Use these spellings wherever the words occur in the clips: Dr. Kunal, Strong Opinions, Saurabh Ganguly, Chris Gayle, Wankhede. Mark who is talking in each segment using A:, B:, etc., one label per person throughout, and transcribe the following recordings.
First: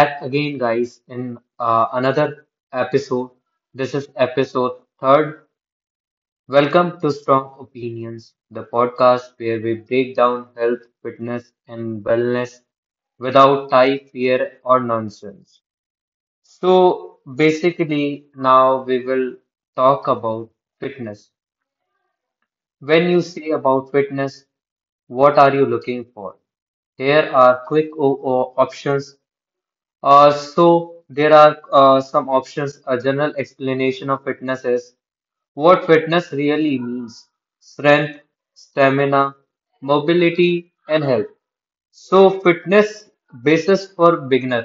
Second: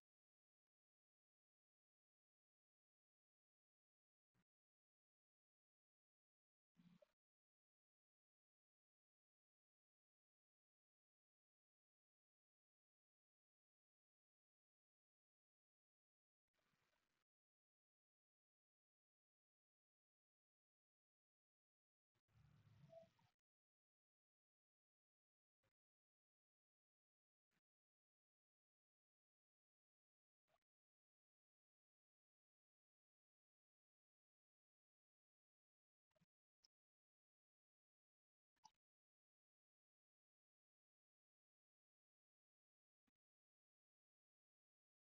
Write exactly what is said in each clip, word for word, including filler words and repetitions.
A: back again, guys, in uh, another episode. This is episode third. Welcome to Strong Opinions, the podcast where we break down health, fitness, and wellness without tie, fear, or nonsense. So, basically, now we will talk about fitness. When you say about fitness, what are you looking for? Here are quick o- o- options. Uh, so there are uh, some options. A general explanation of fitness is what fitness really means: strength, stamina, mobility, and health. So fitness basis for beginner.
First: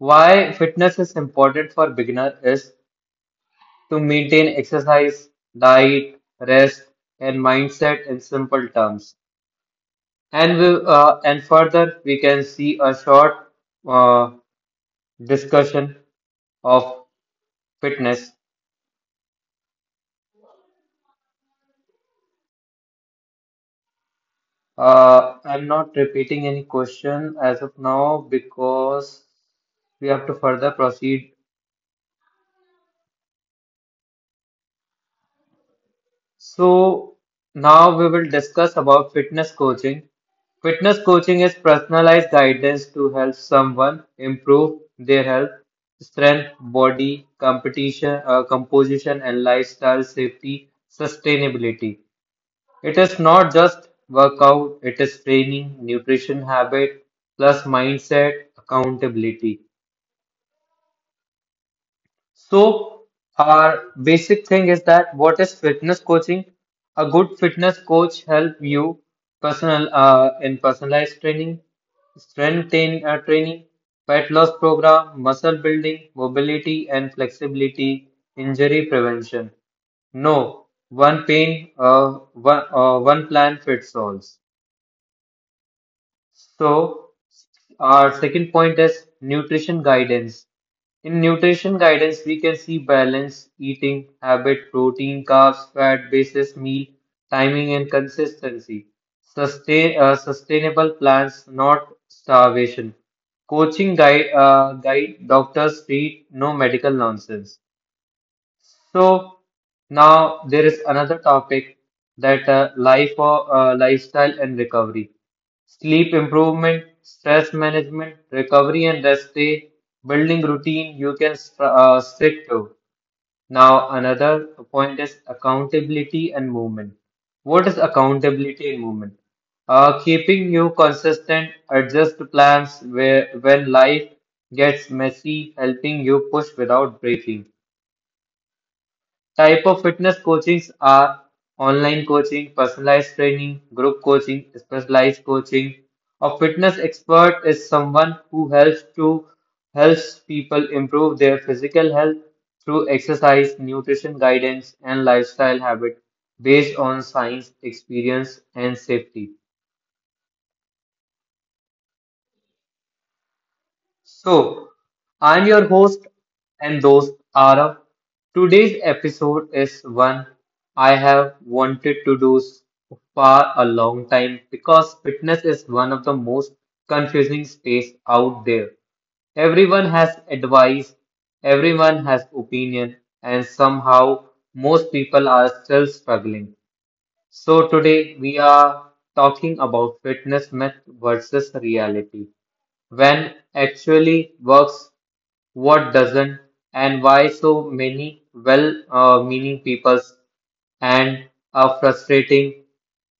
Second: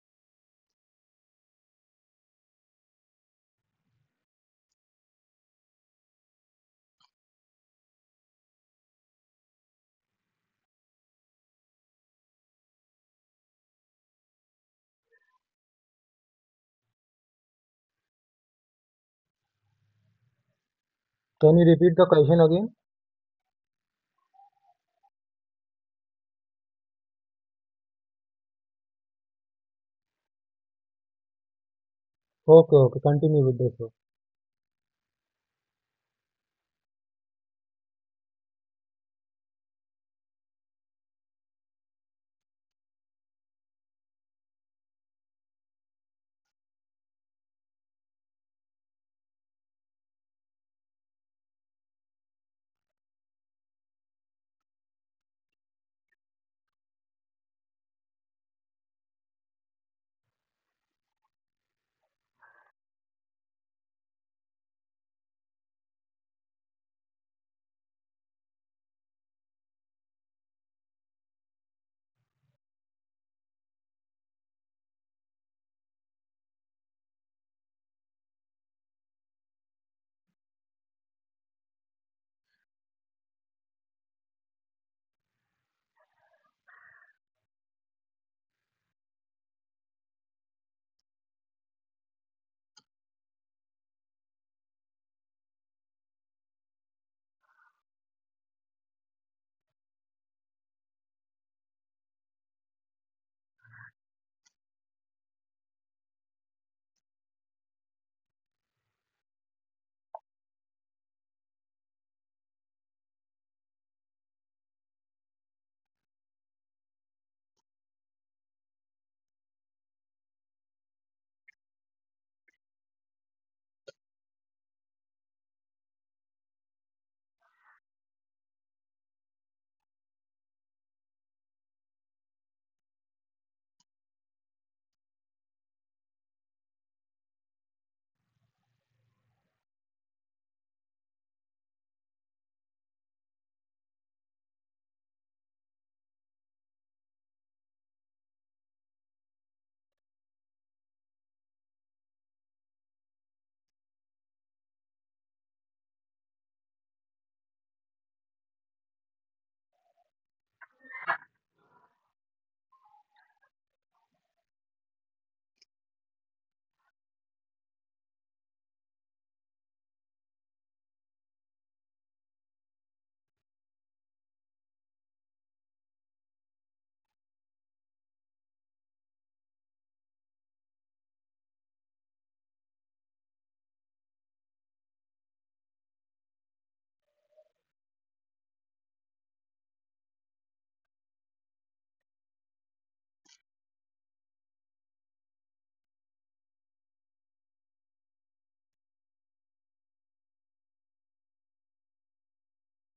A: Why fitness is important for beginner is to maintain exercise, diet, rest, and mindset in simple terms. And we, uh, and further, we can see a short uh, discussion of fitness.
B: Can you repeat the question again?
A: Uh, I'm not repeating any question as of now because we have to further proceed.
B: Okay, okay, continue with the show.
A: So now we will discuss about fitness coaching. Fitness coaching is personalized guidance to help someone improve their health, strength, body, competition, uh, composition, and lifestyle safety, sustainability. It is not just workout, it is training, nutrition habit, plus mindset, accountability. So, our basic thing is, that what is fitness coaching? A good fitness coach help you personal uh, in personalized training, strength train, uh, training, fat loss program, muscle building, mobility and flexibility, injury prevention. No one pain, uh, one, uh, one plan fits all. So, our second point is nutrition guidance. In nutrition guidance, we can see balanced eating, habit, protein, carbs, fat, basis, meal, timing, and consistency. Sustain, uh, sustainable plans, not starvation. Coaching guide, uh, guide doctors treat no medical nonsense. So now there is another topic, that uh, life or uh, lifestyle and recovery, sleep improvement, stress management, recovery and rest day, building routine you can st- uh, stick to. Now another point is accountability and movement. What is accountability and movement? Uh, keeping you consistent, adjust plans where when life gets messy, helping you push without breaking. Type of fitness coachings are online coaching, personalized training, group coaching, specialized coaching. A fitness expert is someone who helps to helps people improve their physical health through exercise, nutrition guidance, and lifestyle habit based on science, experience, and safety. So, I'm your host, and those are up. Today's episode is one I have wanted to do s- for a long time, because fitness is one of the most confusing space out there. Everyone has advice, everyone has opinion, and somehow most people are still struggling. So, today we are talking about fitness myth versus reality. When actually works, what doesn't, and why so many well uh, meaning people and are frustrating,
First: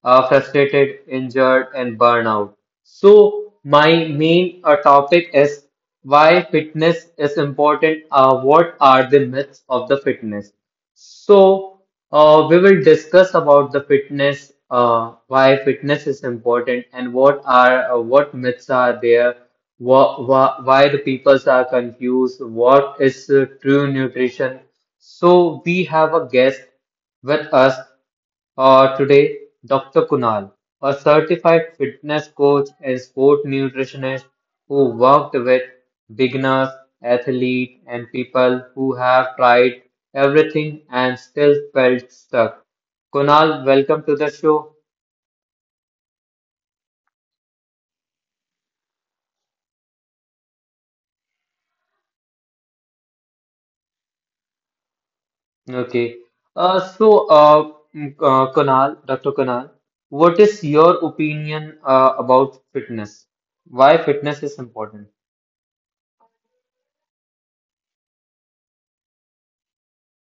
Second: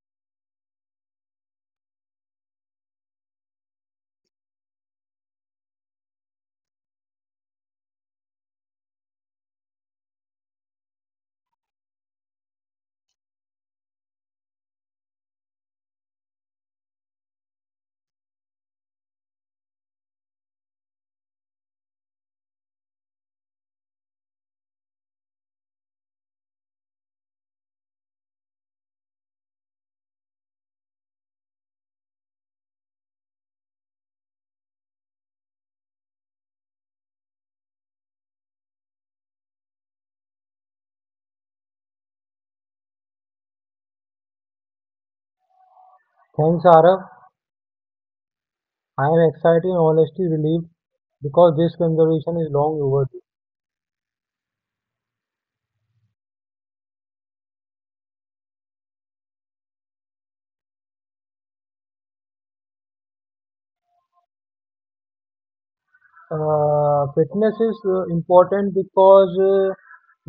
A: are frustrated, injured, and burnout. So, my main uh, topic is, why fitness is important, uh, what are the myths of the fitness? So, uh, we will discuss about the fitness, uh, why fitness is important, and what are uh, what myths are there, wha wha why the peoples are confused, what is uh, true nutrition. So, we have a guest with us. Uh, today, Doctor Kunal, a certified fitness coach and sport nutritionist who worked with beginners, athletes, and people who have tried everything and still felt stuck. Kunal, welcome to the show.
B: Thanks, Arav. I am excited and honestly relieved because this conversation is long overdue.
A: Okay. Uh, so, uh, mm, uh, Kunal, Doctor Kunal, what is your opinion uh, about fitness? Why fitness is important?
B: Uh, fitness is uh, important because uh,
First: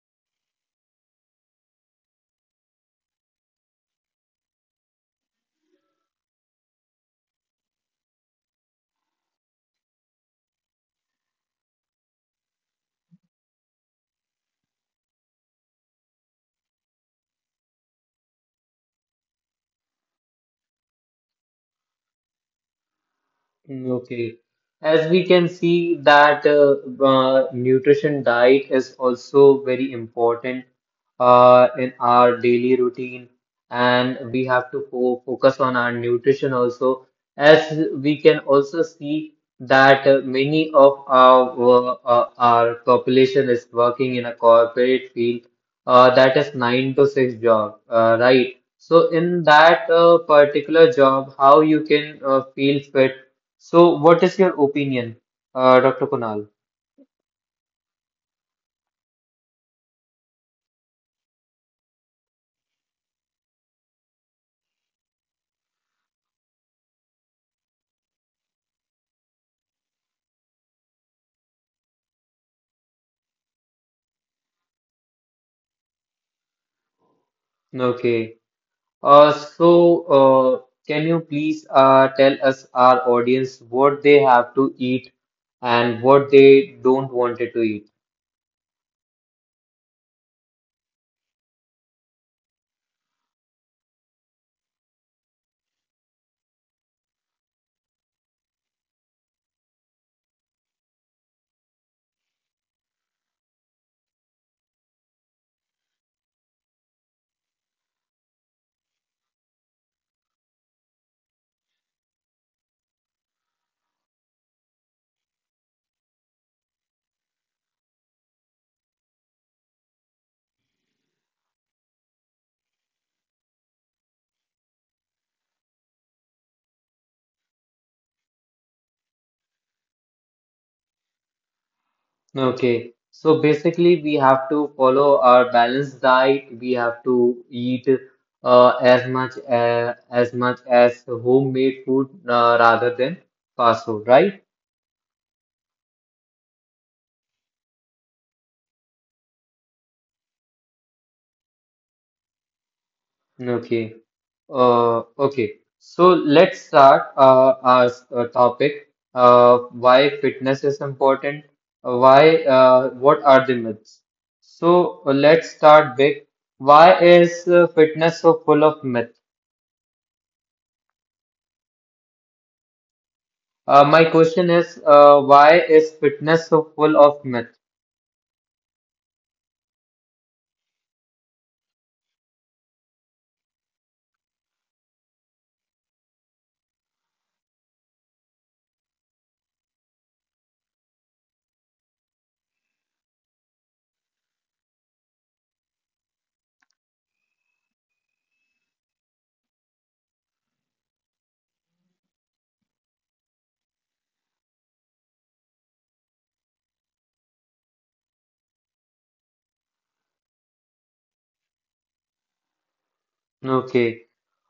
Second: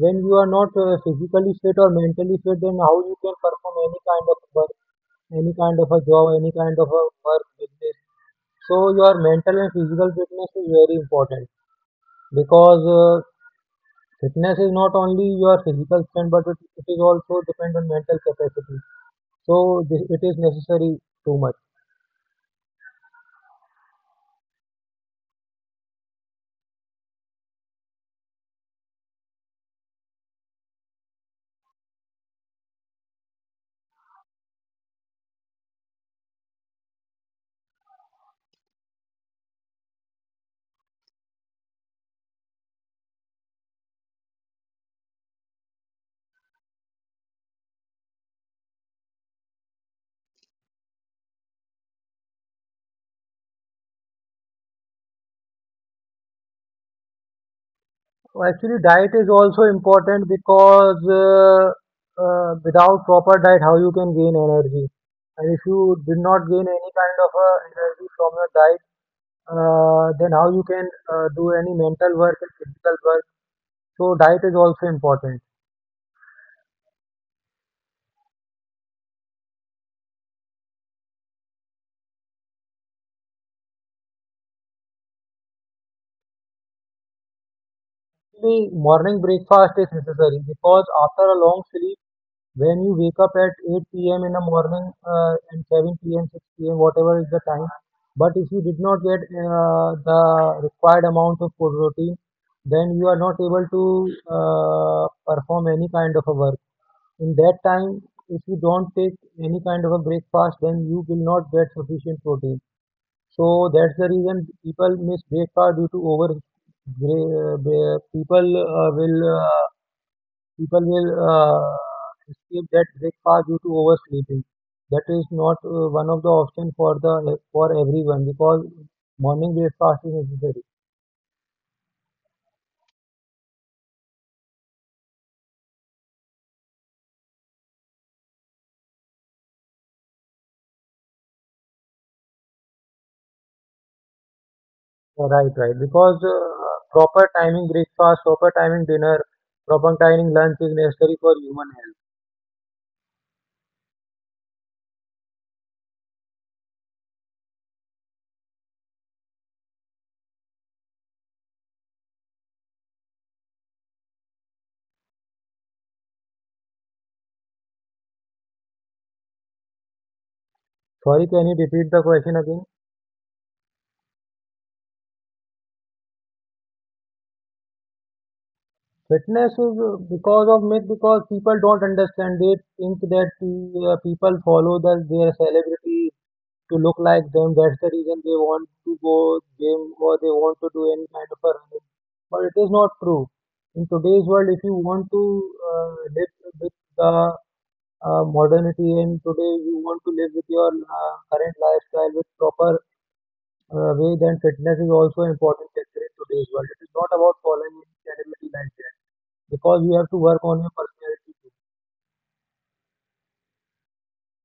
B: when you are not uh, physically fit or mentally fit, then how you can perform any kind of work, any kind of a job, any kind of a work business. So your mental and physical fitness is very important because uh, fitness is not only your physical strength, but it, it is also depend on mental capacity. So this, it is necessary too much.
A: Mm, Okay. As we can see that uh, uh, nutrition diet is also very important uh, in our daily routine, and we have to fo focus on our nutrition also. As we can also see that uh, many of our uh, our population is working in a corporate field, uh, that is nine to six job, uh, right? So in that uh, particular job, how you can uh, feel fit? So, what is your opinion, uh, Doctor Kunal?
B: So, actually, diet is also important because uh, uh, without proper diet, how you can gain energy? And if you did not gain any kind of uh, energy from your diet, uh, then how you can uh, do any mental work and physical work? So diet is also important.
A: Okay. Uh, so, uh, can you please uh, tell us, our audience, what they have to eat and what they don't wanted to eat?
B: Actually, morning breakfast is necessary because after a long sleep, when you wake up at eight p m in the morning uh, and seven p m, six p m, whatever is the time, but if you did not get uh, the required amount of food protein, then you are not able to uh, perform any kind of a work. In that time, if you don't take any kind of a breakfast, then you will not get sufficient protein. So that's the reason people miss breakfast due to over. bre- uh, People uh, will uh, people will uh, skip that breakfast due to oversleeping. That is not uh, one of the option for the for everyone because morning breakfast is necessary.
A: Okay. So, basically, we have to follow our balanced diet. We have to eat uh, as much uh, as much as homemade food uh, rather than fast food, right?
B: Uh, Right, right. Because uh, proper timing breakfast, proper timing dinner, proper timing lunch is necessary for human health.
A: Okay. Uh, okay, so let's start uh, our s- uh, topic. Uh, why fitness is important? Uh, Why? Uh, what are the myths? So uh, let's start big. Why is uh, fitness so full of myth?
B: Sorry, can you repeat the question again?
A: Uh, my question is, uh, why is fitness so full of myth?
B: Fitness is uh, because of myth because people don't understand. They think that uh, people follow the, their celebrity to look like them. That's the reason they want to go gym or they want to do any kind of a running. But it is not true. In today's world, if you want to uh, live with the uh, modernity and today you want to live with your uh, current lifestyle with proper uh, way, then fitness is also an important factor in today's world. It is not about following any category like that because you have to work on your personality too.
A: Okay.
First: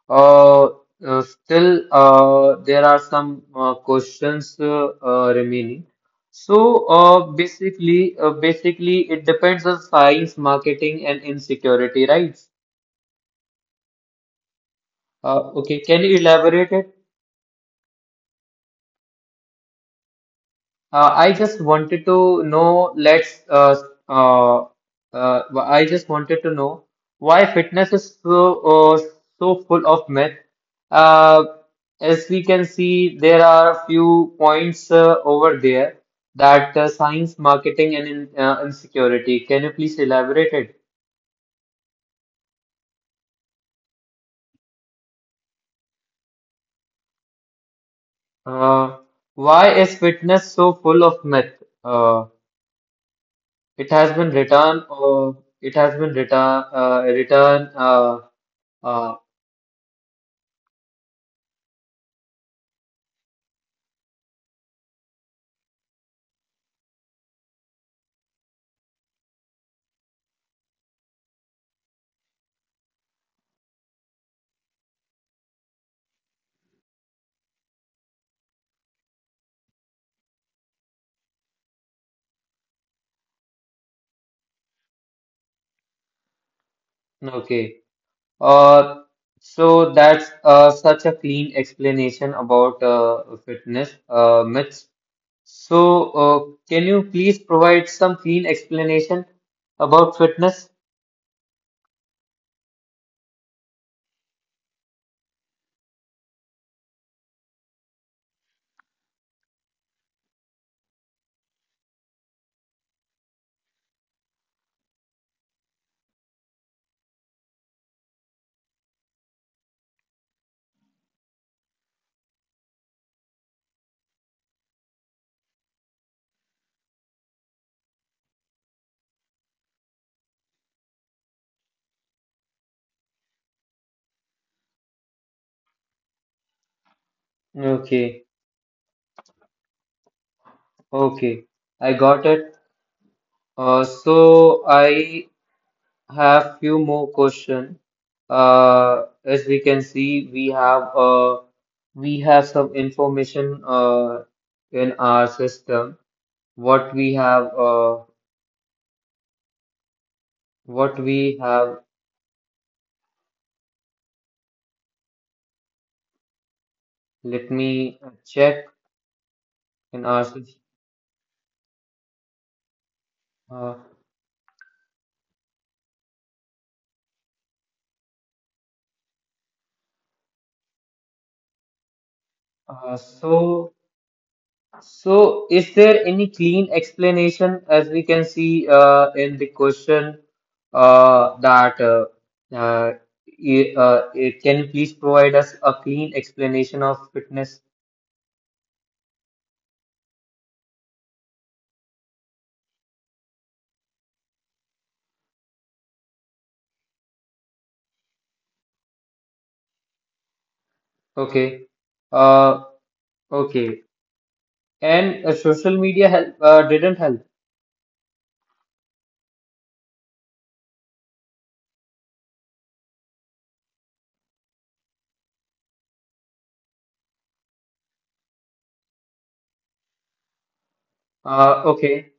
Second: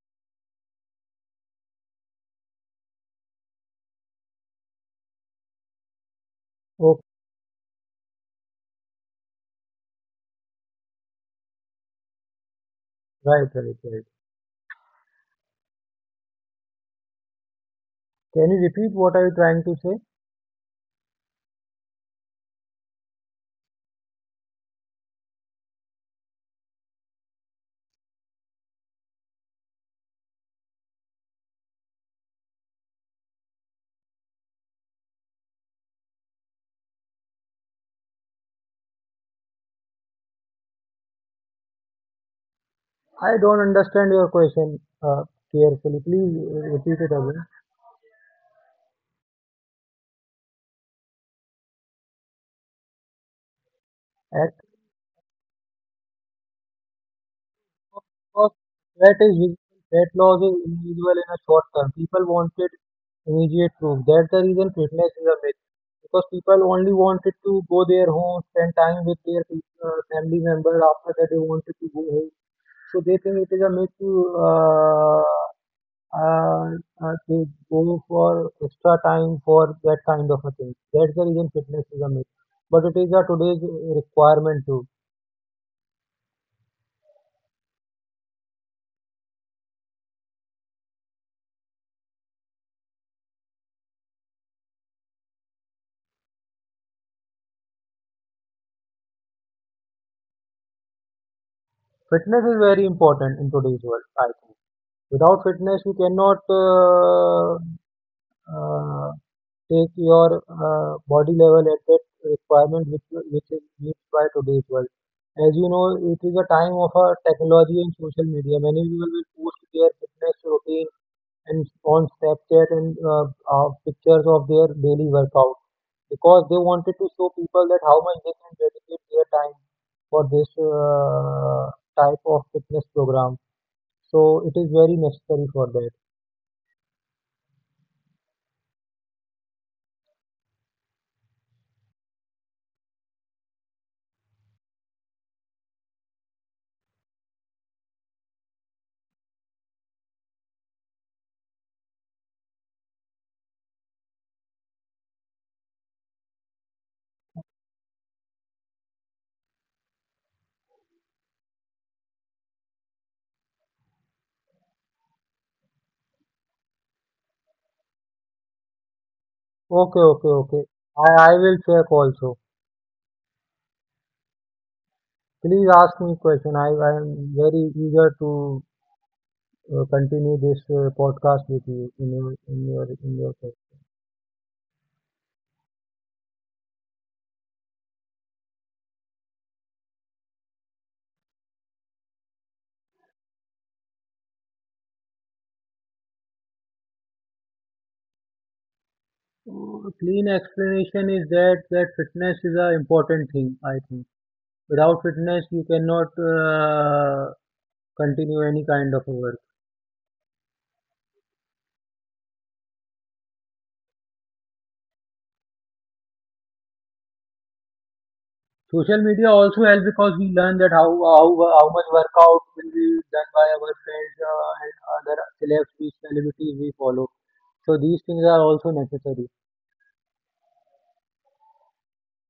A: Uh, uh, Still, uh, there are some uh, questions uh, uh, remaining. So,
B: Okay,
A: uh, basically, uh, basically, it depends on science, marketing, and insecurity, right?
B: right, right, right.
A: Uh, okay, can you elaborate it?
B: Can you repeat what are you trying to say?
A: Uh, I just wanted to know. let's, uh, uh, uh, I just wanted to know why fitness is so, uh, so full of myth. Uh, as we can see, there are few points uh, over there that uh, science, marketing, and in, uh, insecurity. Can you please elaborate it?
B: I don't understand your question uh, carefully. Please uh, repeat it again.
A: Uh, why is fitness so full of myth? Uh, it has been
B: At
A: written, uh, it has been written, uh, written, uh,
B: cost, fat is
A: uh,
B: visible. Fat loss is invisible in a short term. People wanted immediate proof. That's the reason fitness is a myth. Because people only wanted to go their home, spend time with their pe- uh, family member. After that, they wanted to go home. So they think it is a myth to uh, uh, uh, they go for extra time for that kind of a thing. That's the reason fitness is a myth. But it is a today's requirement too.
A: Okay. Uh, so that's uh, such a clean explanation about uh, fitness uh, myths. So, uh, can you please provide some clean explanation about fitness?
B: Fitness is very important in today's world, I think. Without fitness, you cannot uh, uh, take your uh, body level at that requirement which, which is needed by today's world. As you know, it is a time of uh, technology and social media. Many people will post their fitness routine and on Snapchat and uh, uh, pictures of their daily workout because they wanted to show people that how much they can dedicate their time for this uh, type of fitness program. So it is very necessary for that.
A: Okay, okay, I got it. Uh, so I have few more question. Uh, as we can see, we have uh, we have some information uh, in our system. What we have uh, what we have. Let me check
B: Okay, okay,
A: in our
B: okay.
A: sys-
B: I, I will check also.
A: uh,
B: Please ask me question. I, I am very eager to uh, continue this uh, podcast with you in your in your
A: uh,
B: in your. Case.
A: so so is there any clean explanation, as we can see uh, in the question uh, that uh, uh, i- uh, it, can you please provide us a clean explanation of fitness?
B: Uh, Clean explanation is that that fitness is a important thing. I think. Without fitness, you cannot uh, continue any kind of work.
A: Okay. Uh, okay. And uh, social media help uh, didn't help.
B: Social media also helps because we learn that how how, how much workout will be done by our friends uh, and other celebs, we- celebrities we follow. So these things are also necessary.
A: Uh, okay.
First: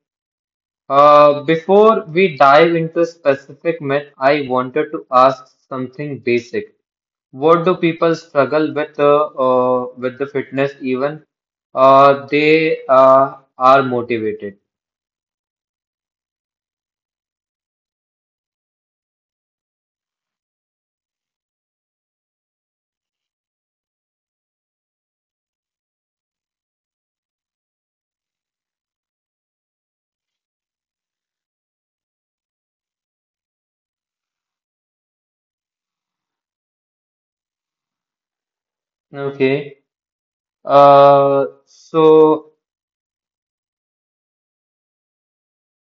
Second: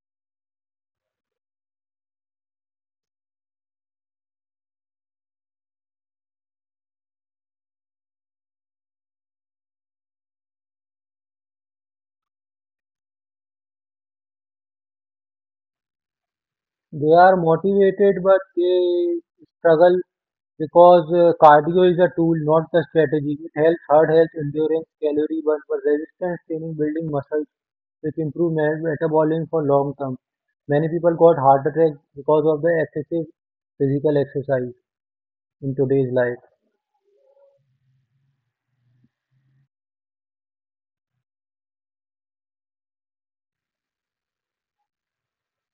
A: Uh, before we dive into specific myth, I wanted to ask something basic. What do people struggle with the uh, with the fitness even uh, they uh, are motivated?
B: They are motivated, but they struggle because uh, cardio is a tool, not the strategy. It helps heart health, endurance, calorie burn, but resistance training, building muscle, which improve me- metabolism for long term. Many people got heart attacks because of the excessive physical exercise in today's life.
A: Okay. Uh, so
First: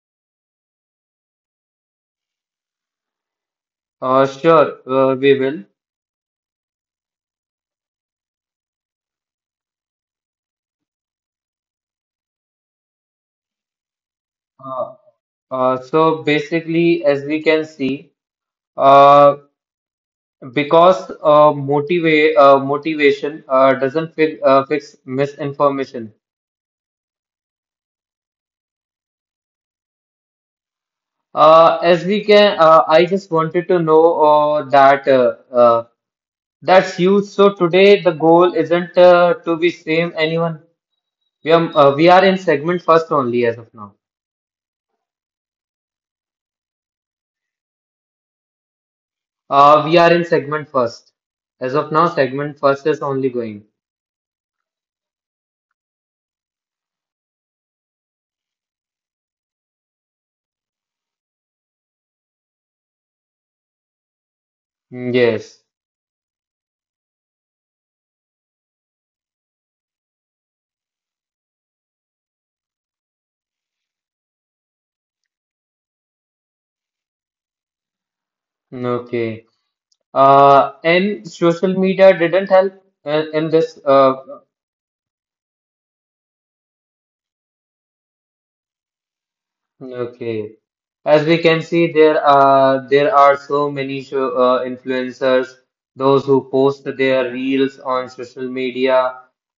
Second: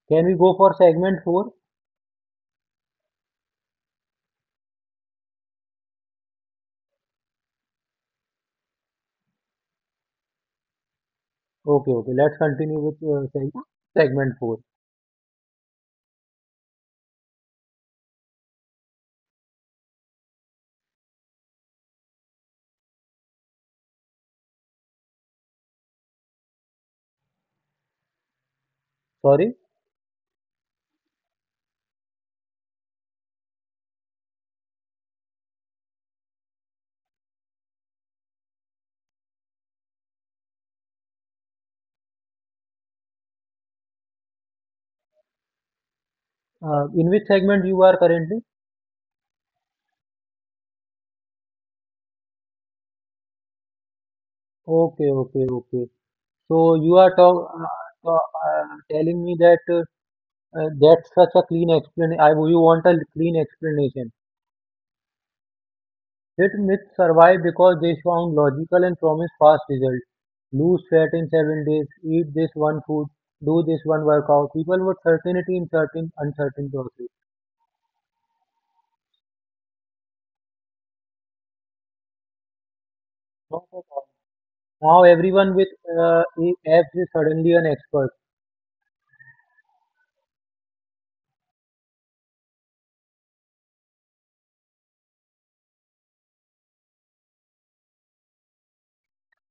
B: Can we go for segment four?
A: uh, sure, uh, we will.
B: Okay, okay. Let's continue with uh, seg- segment four.
A: Uh, uh, so basically, as we can see, uh, because uh, motiva uh, motivation uh, doesn't fi uh, fix misinformation.
B: Sorry.
A: Uh, as we can, uh, I just wanted to know uh, that uh, uh, that's you. So today the goal isn't uh, to be same anyone. We are uh, we are in segment first only as of now.
B: Uh, in which segment you are currently?
A: Uh, we are in segment first. As of now, segment first is only going.
B: Okay, okay, okay. So you are talk, uh, uh, uh, telling me that uh, uh, that's such a clean explanation. I you want a clean explanation.
A: Mm, Yes.
B: Hit myths survive because they sound logical and promise fast results. Lose fat in seven days, eat this one food, do this one workout. People would certainty in certain uncertain process.
A: Mm, Okay. Uh, and social media didn't help uh, in
B: Not
A: this.
B: at
A: Uh,
B: all. Now everyone with uh, apps is suddenly an expert
A: Okay. As we can see, there are there are so many show, uh, influencers, those who post their reels on social media,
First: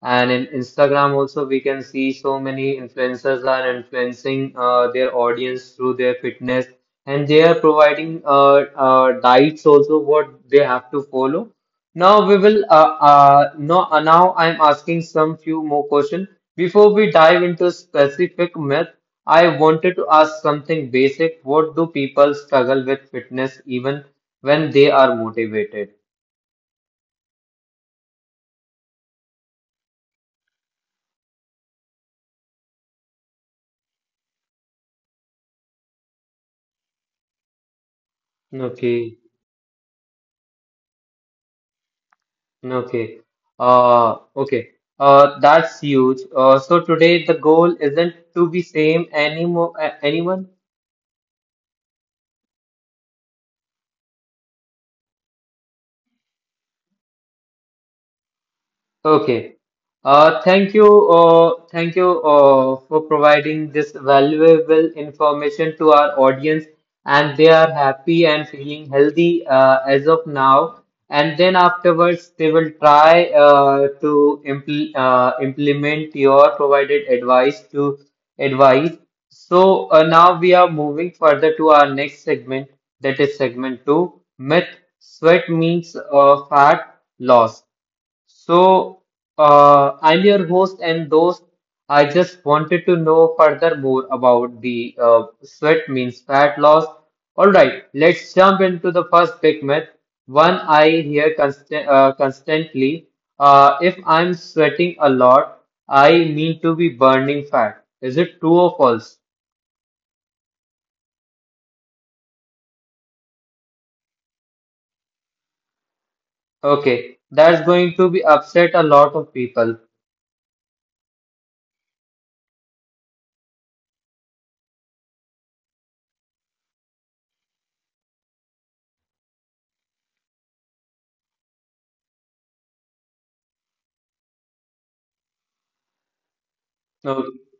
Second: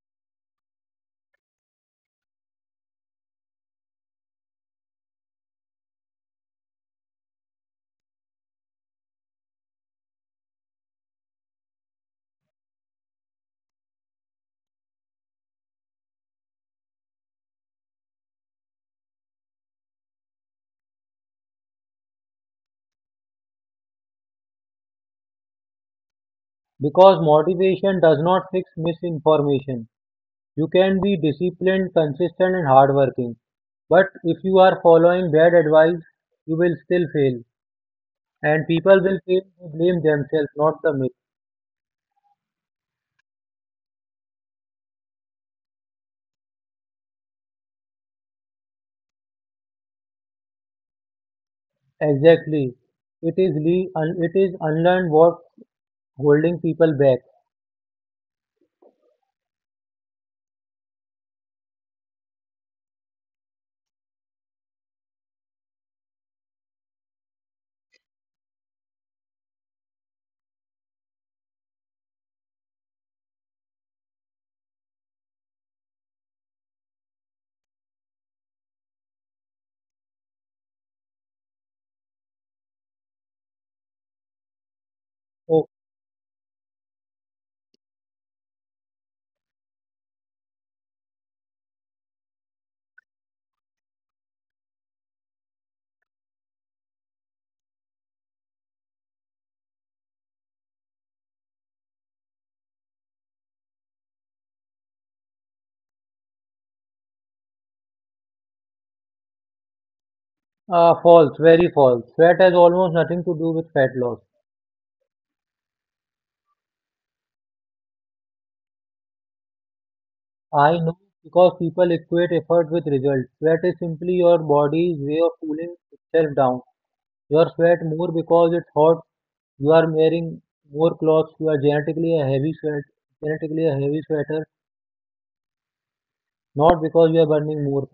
A: and in Instagram also we can see so many influencers are influencing uh, their audience through their fitness, and they are providing uh, uh, diets also what they have to follow. Now we will uh, uh, no, uh, Now I'm asking some few more questions. Before we dive into specific myths, I wanted to ask something basic. What do people struggle with fitness even when they are motivated?
B: because motivation does not fix misinformation. You can be disciplined, consistent, and hardworking. But if you are following bad advice, you will still fail. And people will
A: Okay,
B: fail to blame themselves, not the myth.
A: okay, uh, okay, uh, that's huge. Uh, so today the goal isn't to be same anymore, anyone.
B: Exactly. It is le- un- it is unlearned what's holding people back.
A: Okay. Uh, thank you. Uh, thank you uh, for providing this valuable information to our audience, and they are happy and feeling healthy uh, as of now. And then afterwards, they will try uh, to impl uh, implement your provided advice to advice. So uh, now we are moving further to our next segment, that is segment two, myth,
B: Oh,
A: sweat means uh, fat loss. So, uh, I'm your host and those I just wanted to know further more about the uh, sweat means fat loss. All right, let's jump into the first big myth, one I hear constant, uh, constantly. Uh, if I'm sweating a lot, I mean to be burning fat. Is it true or false?
B: uh, false, very false. Fat has almost nothing to do with fat loss.
A: Okay, that's going to be upset a lot of people.
B: I know because people equate effort with results. Sweat is simply your body's way of cooling itself down. You sweat more because it's hot. You are wearing more clothes. You are genetically a heavy sweat, genetically a heavy sweater, not because you are
A: No.
B: burning more.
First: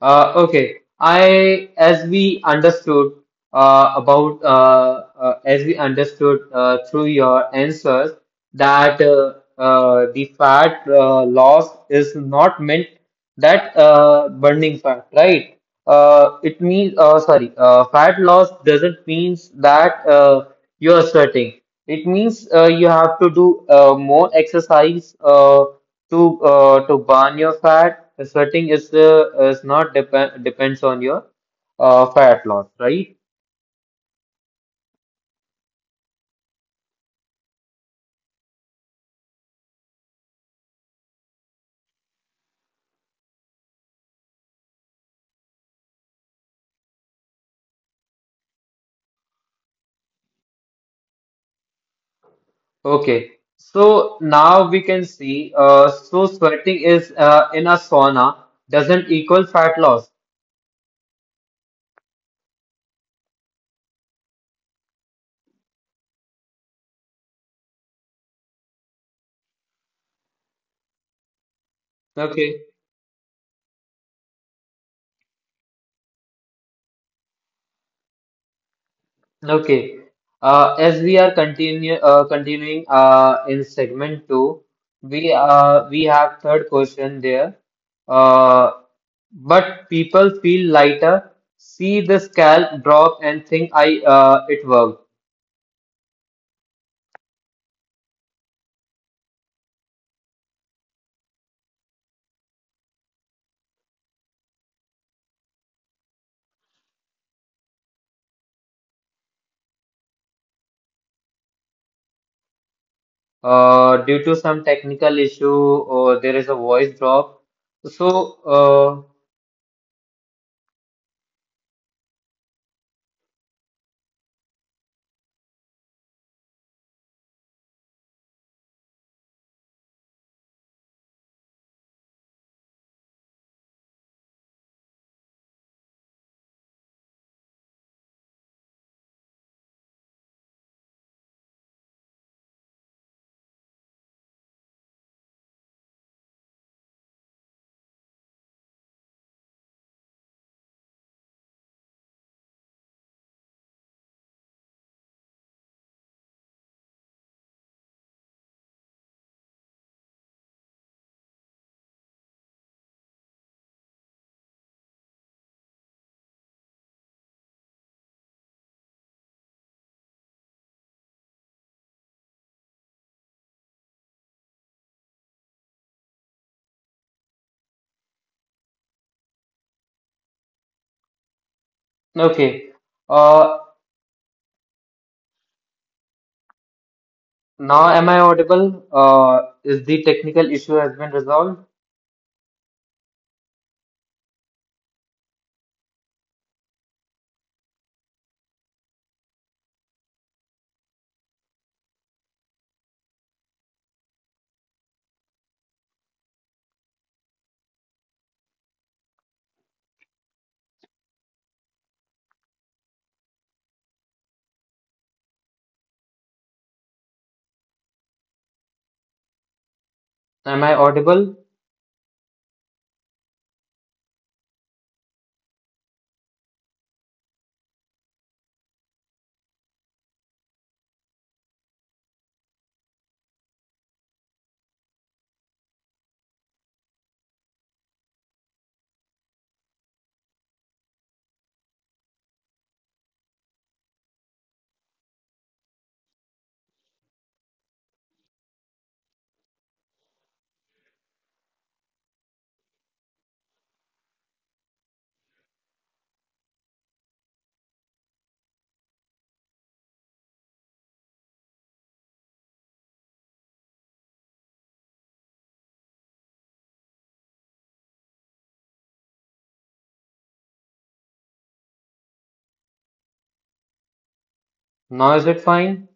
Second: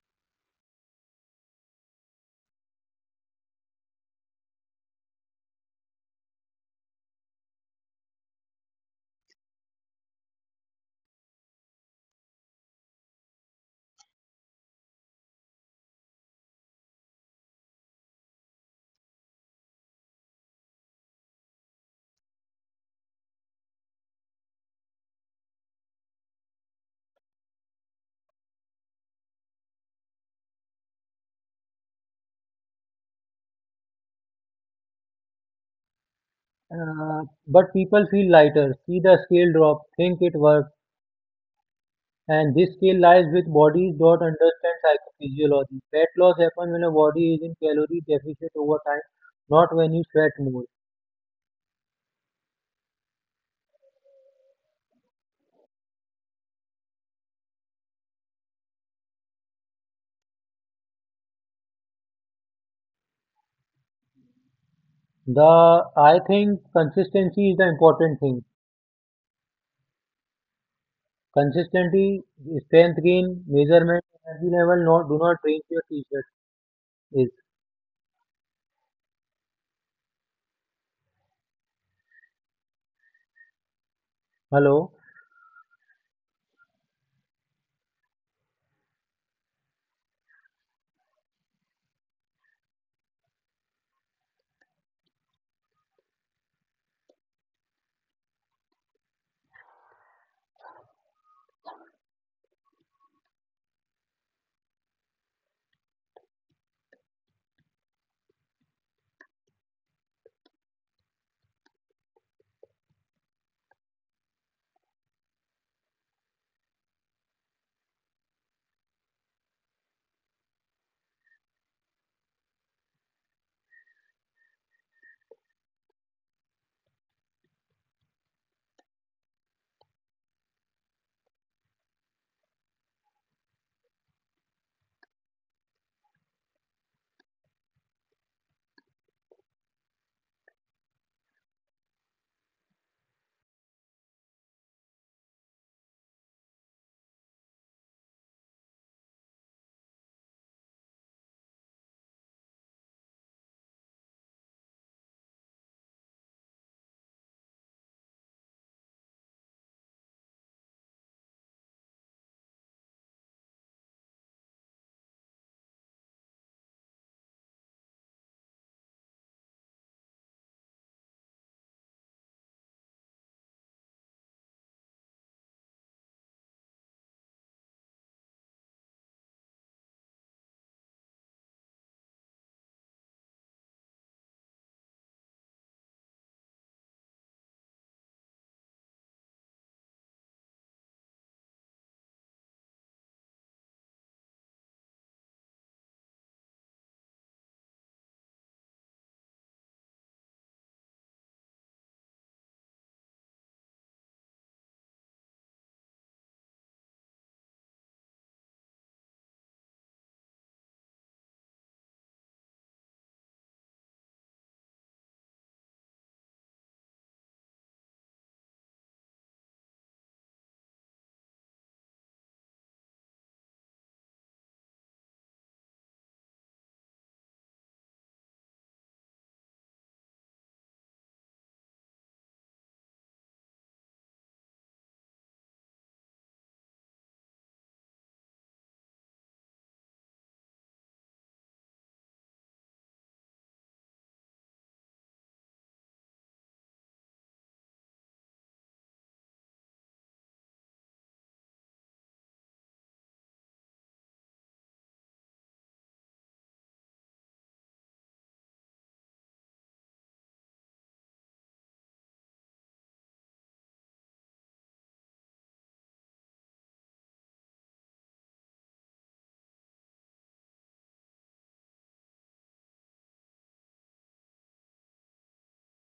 A: Uh, okay, I as we understood uh, about uh, uh, as we understood uh, through your answers that uh, uh, the fat uh, loss is not meant that uh, burning fat, right? Uh, it means uh, sorry, uh, fat loss doesn't means that uh, you are sweating. It means uh, you have to do uh, more exercise uh, to uh, to burn your fat. Sweating is uh, is not depend depends on your uh, fat loss, right?
B: Uh, but people feel lighter, see the scale drop, think it works. And this skill lies with bodies that understand psychophysiology. Fat loss happens when a body is in calorie deficit over time, not when you sweat more.
A: Okay, so now we can see, uh, so sweating is uh, in a sauna doesn't equal fat loss.
B: The I think consistency is the important thing. Consistency,
A: Okay,
B: strength gain, measurement, energy level. Not do not drink your t-shirt. Is
A: okay. Uh, as we are continue uh, continuing uh, in segment two,
B: hello.
A: we uh, we have third question there. Uh, but people feel lighter, see the scalp drop and think I uh, it worked. Uh, due to some technical issue, or there is a voice drop. So, uh, Okay. Uh, Now am I audible? Uh, is the technical issue has been resolved? Am I audible? Now is it fine?